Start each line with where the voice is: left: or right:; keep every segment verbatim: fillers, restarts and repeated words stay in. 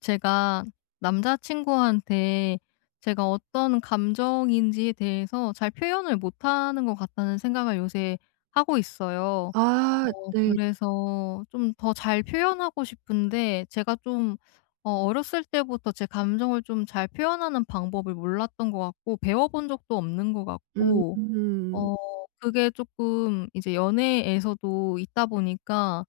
left: 제가 남자 친구한테 제가 어떤 감정인지에 대해서 '잘 표현을 못하는 것 같다.'는 생각을 요새 하고 있어요.
right: 아
left: 어
right: 네.
left: 그래서 좀 더 잘 표현하고 싶은데 제가 좀 어 어렸을 때부터 제 감정을 좀 잘 표현하는 방법을 몰랐던 것 같고 배워 본 적도 없는 것
right: 음
left: 같고
right: 음.
left: 어 그게 쪼끔 이제 연애에서도 있다 보니까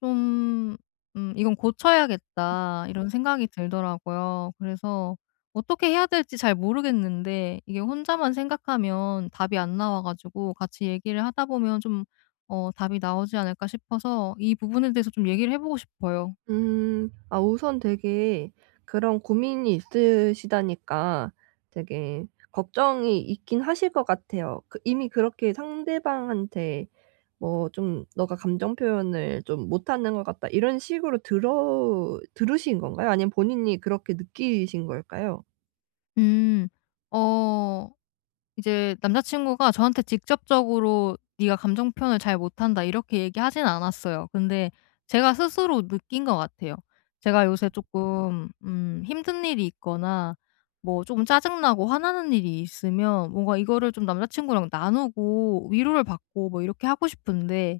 left: 좀 '음 이건 고쳐야겠다.' 이런 생각이 들더라고요. 그래서 어떻게 해야 될지 잘 모르겠는데 이게 혼자만 생각하면 답이 안 나와 가지고 '같이 얘기를 하다 보면 좀 어 답이 나오지 않을까?' 싶어서 이 부분에 대해서 좀 얘기를 해 보고 싶어요.
right: 음, 아 우선 되게 그런 고민이 있으시다니까 되게 걱정이 있긴 하실 것 같아요. 그 이미 그렇게 상대방한테 뭐 좀 "너가 감정 표현을 좀 못하는 것 같다." 이런 식으로 들어 들으신 건가요? 아니면 본인이 그렇게 느끼신 걸까요?
left: 음. 어. 이제 남자 친구가 저한테 직접적으로 "네가 감정 표현을 잘 못한다." 이렇게 얘기하진 않았어요. 근데 제가 스스로 느낀 것 같아요. 제가 요새 쪼끔 음 힘든 일이 있거나 뭐 쪼금 짜증나고 화나는 일이 있으면 뭔가 이거를 좀 남자 친구랑 나누고 위로를 받고 뭐 이렇게 하고 싶은데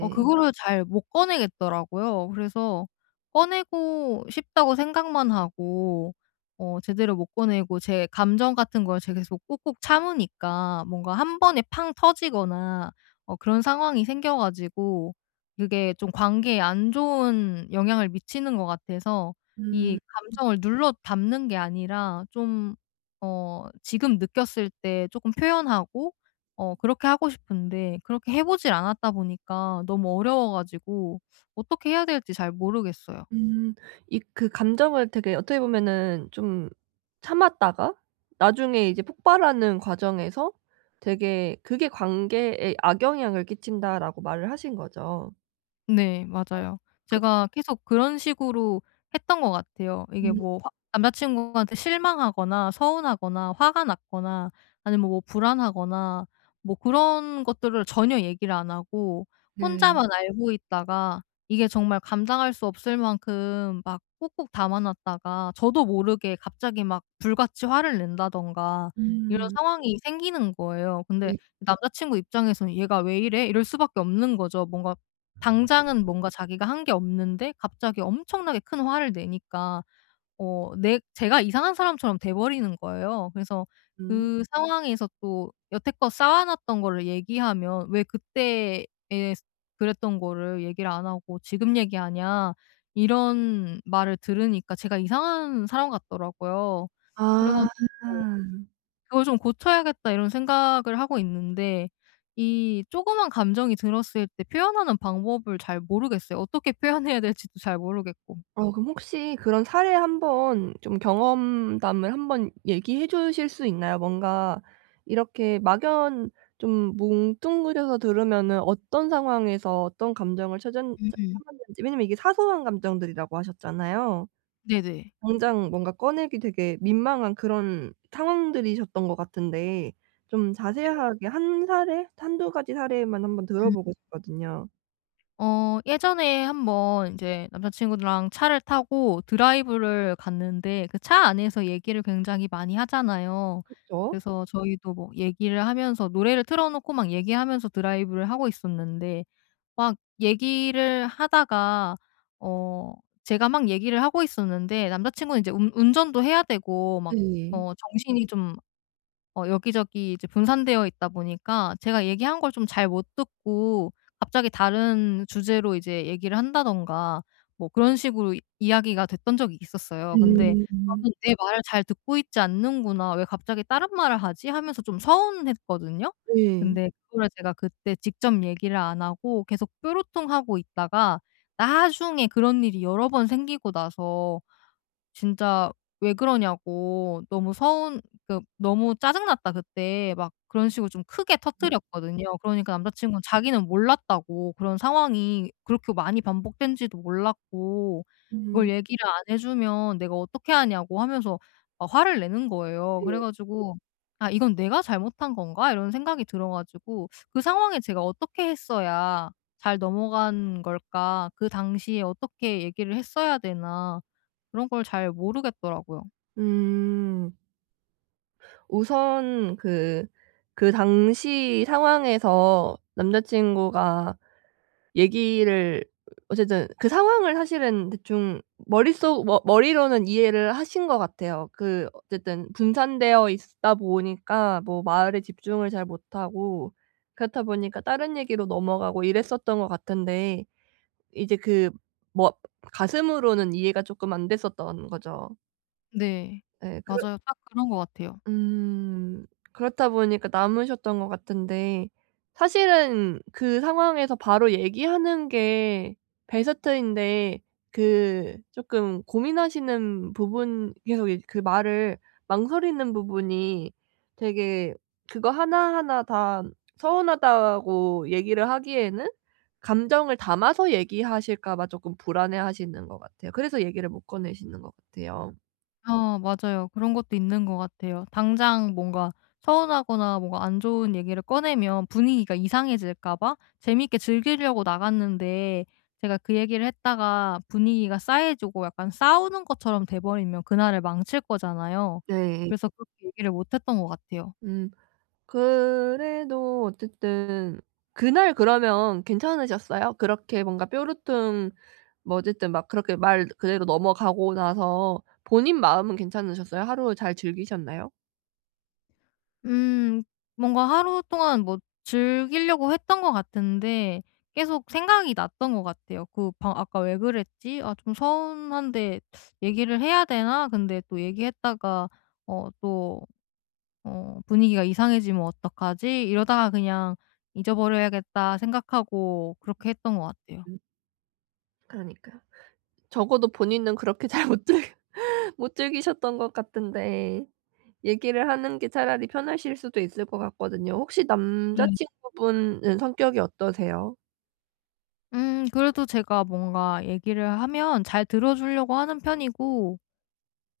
left: 어 그거를 잘 못 꺼내겠더라고요. 그래서 꺼내고 싶다고 생각만 하고 어 제대로 못 꺼내고 제 감정 같은 걸 제가 계속 꾹꾹 참으니까 뭔가 한 번에 팡 터지거나 어 그런 상황이 생겨 가지고 그게 좀 관계에 안 좋은 영향을 미치는 것 같아서 이
right: 음.
left: 감정을 눌러 담는 게 아니라 좀 어 지금 느꼈을 때 쪼끔 표현하고 어 그렇게 하고 싶은데 그렇게 해 보지를 않았다 보니까 너무 어려워 가지고 어떻게 해야 될지 잘 모르겠어요.
right: 음. 이 그 감정을 되게 어떻게 보면 좀 참았다가 나중에 이제 폭발하는 과정에서 되게 그게 관계에 악영향을 끼친다라고 말을 하신 거죠.
left: 네,
right: 아.
left: 맞아요.
right: 그
left: 제가 계속 그런 식으로 했던 것 같아요. 이게
right: 음.
left: 뭐 화 남자 친구한테 실망하거나, 서운하거나, 화가 났거나, 아니면 뭐 불안하거나 뭐 그런 것들을 전혀 얘기를 안 하고
right: 네.
left: 혼자만 알고 있다가 이게 정말 감당할 수 없을 만큼 막 꾹꾹 담아 놨다가 저도 모르게 갑자기 막 불같이 화를 낸다든가 이런
right: 음.
left: 상황이 생기는 거예요. 근데
right: 네.
left: 남자 친구 입장에서는 '얘가 왜 이래?' 이럴 수밖에 없는 거죠. 뭔가 당장은 뭔가 자기가 한 게 없는데 갑자기 엄청나게 큰 화를 내니까 어 내 제가 이상한 사람처럼 돼 버리는 거예요. 그래서
right: 음.
left: 그 상황에서 또 여태껏 쌓아 놨던 거를 얘기하면 "왜 그때에 그랬던 거를 얘기를 안 하고 지금 얘기하냐?" 이런 말을 들으니까, 제가 이상한 사람 같더라고요. 그래
right: 아.
left: 가지고 '그걸 좀 고쳐야겠다.' 이런 생각을 하고 있는데 이 조그만 감정이 들었을 때 표현하는 방법을 잘 모르겠어요, 어떻게 표현해야 될지도 잘 모르겠고.
right: 어 그럼 혹시 그런 사례 한번 좀 경험담을 한번 얘기해 주실 수 있나요? 뭔가 이렇게 막연 좀 뭉뚱그려서 들으면은 어떤 상황에서 어떤 감정을 찾았
left: 음음.
right: 찾았는지 왜냐하면 이게 사소한 감정들이라고 하셨잖아요.
left: 네네.
right: 당장 뭔가 꺼내기 되게 민망한 그런 상황들이셨던 것 같은데 좀
left: 네.
right: 자세하게 한 사례, 한두 가지 사례만 한번 들어
left: 음.
right: 보고 싶거든요.
left: 어 예전에 한 번 이제 남자 친구랑 차를 타고 드라이브를 갔는데 그 차 안에서 얘기를 굉장히 많이 하잖아요.
right: 그쵸.
left: 그래서 저희도 뭐 얘기를 하면서 노래를 틀어 놓고 막 얘기하면서 드라이브를 하고 있었는데 막 얘기를 하다가 어 제가 막 얘기를 하고 있었는데 남자 친구는 이제 운 운전도 해야 되고 막
right: 네.
left: 어 정신이 좀 어 여기저기 이제 분산되어 있다 보니까 제가 얘기한 걸 좀 잘 못 듣고 갑자기 다른 주제로 이제 얘기를 한다든가 뭐 그런 식으로 이야기가 됐던 적이 있었어요. 근데
right: 음.
left: 저는 '내 말을 잘 듣고 있지 않는구나. 왜 갑자기 다른 말을 하지?' 하면서 좀 서운했거든요.
right: 네.
left: 근데 그거를 제가 그때 직접 얘기를 안 하고 계속 뾰루통하고 있다가 나중에 그런 일이 여러 번 생기고 나서 진짜 왜 그러냐고 너무 서운 그 너무 짜증 났다, 그때. 막 그런 식으로 좀 크게
right: 음.
left: 터뜨렸거든요. 그러니까 남자친구는 자기는 몰랐다고 그런 상황이 그렇게 많이 반복된지도 몰랐고 그걸
right: 음.
left: 얘기를 안 해 주면 내가 어떻게 아냐고 하면서 막 화를 내는 거예요. 그래
right: 네.
left: 가지고 '아 이건 내가 잘못한 건가?' 이런 생각이 들어 가지고 그 상황에 제가 어떻게 했어야 잘 넘어간 걸까? 그 당시에 어떻게 얘기를 했어야 되나 그런 걸 잘 모르겠더라고요.
right: 음. 우선 그 그 당시 상황에서 남자 친구가 얘기를 어쨌든 그 상황을 사실은 대충 머릿속 머 머리로는 이해를 하신 것 같아요. 그 어쨌든 분산되어 있다 보니까 뭐 말에 집중을 잘 못하고 그렇다 보니까 다른 얘기로 넘어가고 이랬었던 것 같은데 이제 그 뭐 가슴으로는 이해가 쪼끔 안 됐었던 거죠.
left: 네.
right: 네. 그렇
left: 맞아요 딱 그런 것 같아요.
right: 음 그렇다 보니까 남으셨던 것 같은데 사실은 그 상황에서 바로 얘기하는 게 베스트인데 그 쪼끔 고민하시는 부분 계속 이제 그 말을 망설이는 부분이 되게 그거 하나하나 다 서운하다고 얘기를 하기에는 감정을 담아서 얘기하실까 봐 쪼끔 불안해하시는 것 같아요. 그래서 얘기를 못 꺼내시는 것 같아요.
left: 아 맞아요. 그런 것도 있는 것 같아요. 당장 뭔가 서운하거나 뭔가 안 좋은 얘기를 꺼내면 분위기가 이상해질까 봐 재밌게 즐기려고 나갔는데 제가 그 얘기를 했다가 분위기가 싸해지고 약간 싸우는 것처럼 돼버리면 그날을 망칠 거잖아요.
right: 네.
left: 그래서 그렇게 얘기를 못 했던 것 같아요.
right: 음 그래도 어쨌든 그날 그러면 괜찮으셨어요? 그렇게 뭔가 뾰루퉁 뭐 어쨌든 막 그렇게 말 그대로 넘어가고 나서 본인 마음은 괜찮으셨어요? 하루 잘 즐기셨나요?
left: 음 뭔가 하루동안 뭐 즐길려고 했던 것 같은데 계속 생각이 났던 것 같아요. 그 바 '아까 왜 그랬지? 아 좀 서운한데 얘기를 해야 되나? 근데 또 얘기했다가 어 또 어 분위기가 이상해지면 어떡하지?' 이러다가 '그냥 잊어버려야겠다.' 생각하고 그렇게 했던 것 같아요.
right: 음. 그러니까. 적어도 본인은 그렇게 잘못 즐겼 못 즐기셨던 것 같은데 얘기를 하는 게 차라리 편하실 수도 있을 것 같거든요. 혹시 남자
left: 그러니
right: 친구분은 성격이 어떠세요?
left: 음 그래도 제가 뭔가 얘기를 하면 잘 들어 줄려고 하는 편이고,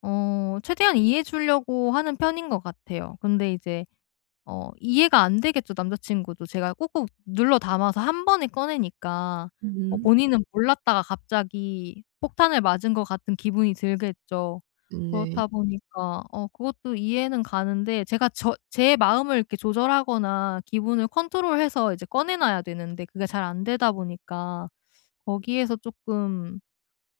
left: 어 최대한 이해해 줄려고 하는 편인 것 같아요. 근데 이제 어 이해가 안 되겠죠 남자 친구도 제가 꼭꼭 눌러 담아서 한 번에 꺼내니까. 뭐
right: 음.
left: 본인은 몰랐다가 갑자기 폭탄을 맞은 것 같은 기분이 들겠죠.
right: 음 네.
left: 그렇다 보니까 어 그것도 이해는 가는데 제가 저 제 마음을 이렇게 조절하거나 기분을 컨트롤해서 이제 꺼내 놔야 되는데 그게 잘 안되다 보니까 거기에서 쪼끔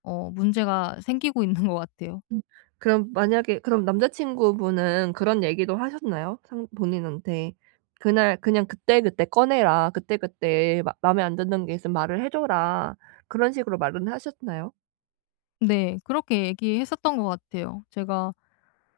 left: 어 문제가 생기고 있는 것 같아요.
right: 음 그럼 만약에 그럼 남자 친구분은 그런 얘기도 하셨나요? 상 본인한테. '그날 그냥 그때그때 꺼내라. 그때그때 맘에 안 드는 게 있으면 말을 해 줘라.' 그런 식으로 말은 하셨나요?
left: 네, 그렇게 얘기했었던 것 같아요. 제가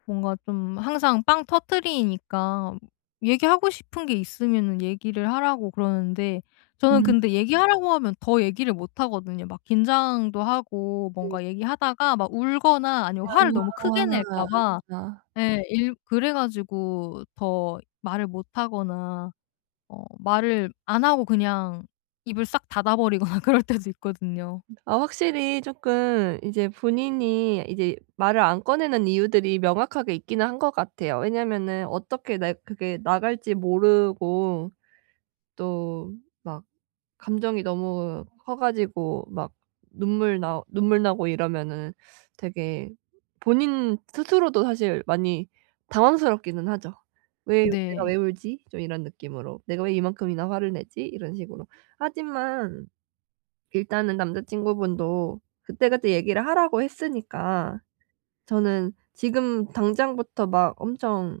left: 뭔가 좀 항상 빵 터트리니까 얘기하고 싶은 게 있으면은 얘기를 하라고 그러는데 저는
right: 음.
left: 근데 얘기하라고 하면 더 얘기를 못하거든요. 막 긴장도 하고
right: 네.
left: 뭔가 얘기하다가 막 울거나 아니면 화를 너무 크게
right: 아아
left: 낼까 봐
right: 나
left: 예, 일 그래 가지고 더 말을 못 하거나 어 말을 안 하고 그냥 입을 싹 닫아 버리거나 그럴 때도 있거든요.
right: 아 확실히 쪼끔 이제 본인이 이제 말을 안 꺼내는 이유들이 명확하게 있기는 한 것 같아요. 왜냐면은 어떻게 네 그게 나갈지 모르고 또 막 감정이 너무 커 가지고 막 눈물 나 눈물 나고 이러면은 되게 본인 스스로도 사실 많이 당황스럽기는 하죠. '왜 내가
left: 네.
right: 왜 울지?' 좀 이런 느낌으로. '내가 왜 이만큼이나 화를 내지?' 이런 식으로. 하지만 일단은 남자 친구분도 그때그때 얘기를 하라고 했으니까 저는 지금 당장부터 막 엄청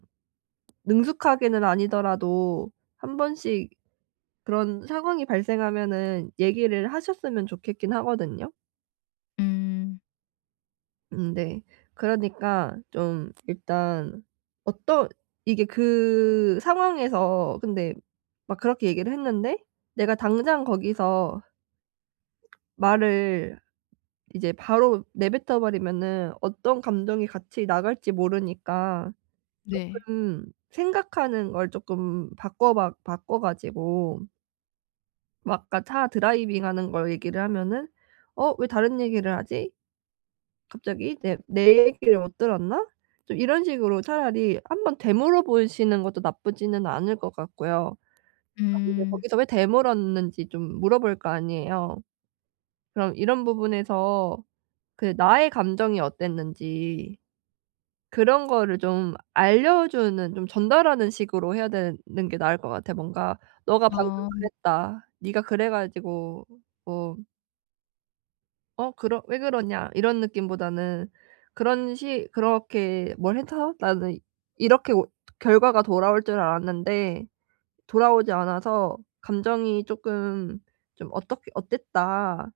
right: 능숙하게는 아니더라도 한 번씩 그런 상황이 발생하면은 얘기를 하셨으면 좋겠긴 하거든요.
left: 음.
right: 음네. 그러니까 좀 일단 어떤 이게 그 상황에서 근데 막 그렇게 얘기를 했는데 내가 당장 거기서 말을 이제 바로 내뱉어 버리면은 어떤 감정이 같이 나갈지 모르니까
left: 네.
right: 쪼끔 생각하는 걸 쪼끔 바꿔박 바꿔 가지고 막 아까 차 드라이빙하는 걸 얘기를 하면은 "어 왜 다른 얘기를 하지? 갑자기 내 내 얘기를 못 들었나?" 이런 식으로 차라리 한번 되물어 보시는 것도 나쁘지는 않을 것 같고요. 아 근데
left: 음.
right: 거기서 왜 되물었는지 좀 물어볼 거 아니에요. 그럼 이런 부분에서 그 나의 감정이 어땠는지 그런 거를 좀 알려주는 좀 전달하는 식으로 해야 되는 게 나을 것 같아. 뭔가 "너가 방금
left: 아.
right: 그랬다. 니가 그래 가지고 뭐" "어 그러 왜 그러냐?" 이런 느낌보다는 그런 식 "그렇게 뭘 해서 나는 이렇게 뭐 결과가 돌아올 줄 알았는데 돌아오지 않아서 감정이 쪼끔 좀 어떻게 어땠다."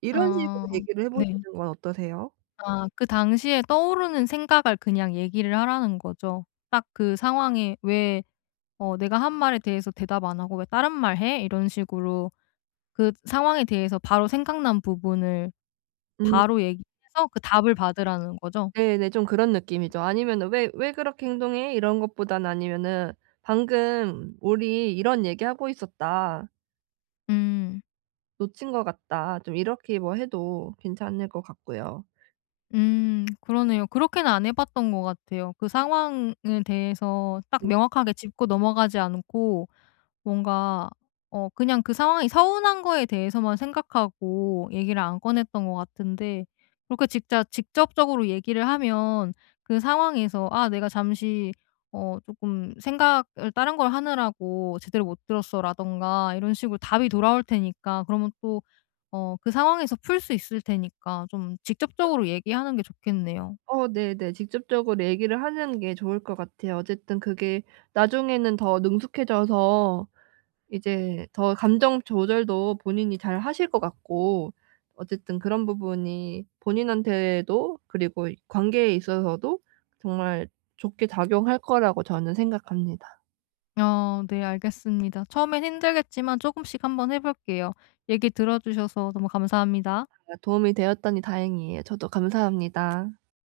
right: 이런 식으로
left: 아,
right: 얘기를 해
left: 네.
right: 보시는 건 어떠세요?
left: 아 그 당시에 떠오르는 생각을 그냥 얘기를 하라는 거죠. 딱 그 상황에 '왜 어 내가 한 말에 대해서 대답 안 하고 왜 다른 말을 해?' 이런 식으로 그 상황에 대해서 바로 생각난 부분을
right: 음.
left: 바로 얘기해서 그 답을 받으라는 거죠?
right: 네네. 좀 그런 느낌이죠. 아니면은 "왜 왜 그렇게 행동해?" 이런 것보다는 아니면은 "방금 우리 이런 얘기 하고 있었다."
left: 음.
right: '놓친 것 같다.' 좀 이렇게 뭐 해도 괜찮을 것 같고요.
left: 음 그러네요. 그렇게는 안 해 봤던 것 같아요. 그 상황에 대해서 딱
right: 네.
left: 명확하게 짚고 넘어가지 않고 뭔가 어 그냥 그 상황이 서운한 거에 대해서만 생각하고 얘기를 안 꺼냈던 것 같은데 그렇게 직자 직접적으로 얘기를 하면 그 상황에서 '아 내가 잠시 어 쪼끔 생각을 다른 걸 하느라고 제대로 못 들었어.'라든가 이런 식으로 답이 돌아올 테니까 그러면 또 어 그 상황에서 풀 수 있을 테니까 좀
right: 아.
left: 직접적으로 얘기하는 게 좋겠네요.
right: 어 네네. 직접적으로 얘기를 하는 게 좋을 것 같아요. 어쨌든 그게 나중에는 더 능숙해져서 이제 더 감정 조절도 본인이 잘 하실 것 같고 어쨌든 그런 부분이 본인한테도 그리고 관계에 있어서도 정말 좋게 작용할 거라고 저는 생각합니다.
left: 아. 네 알겠습니다. 처음엔 힘들겠지만 쪼금씩 한번 해 볼게요. 얘기 들어 주셔서 너무 감사합니다.
right: 아 도움이 되었다니 다행이에요. 저도 감사합니다.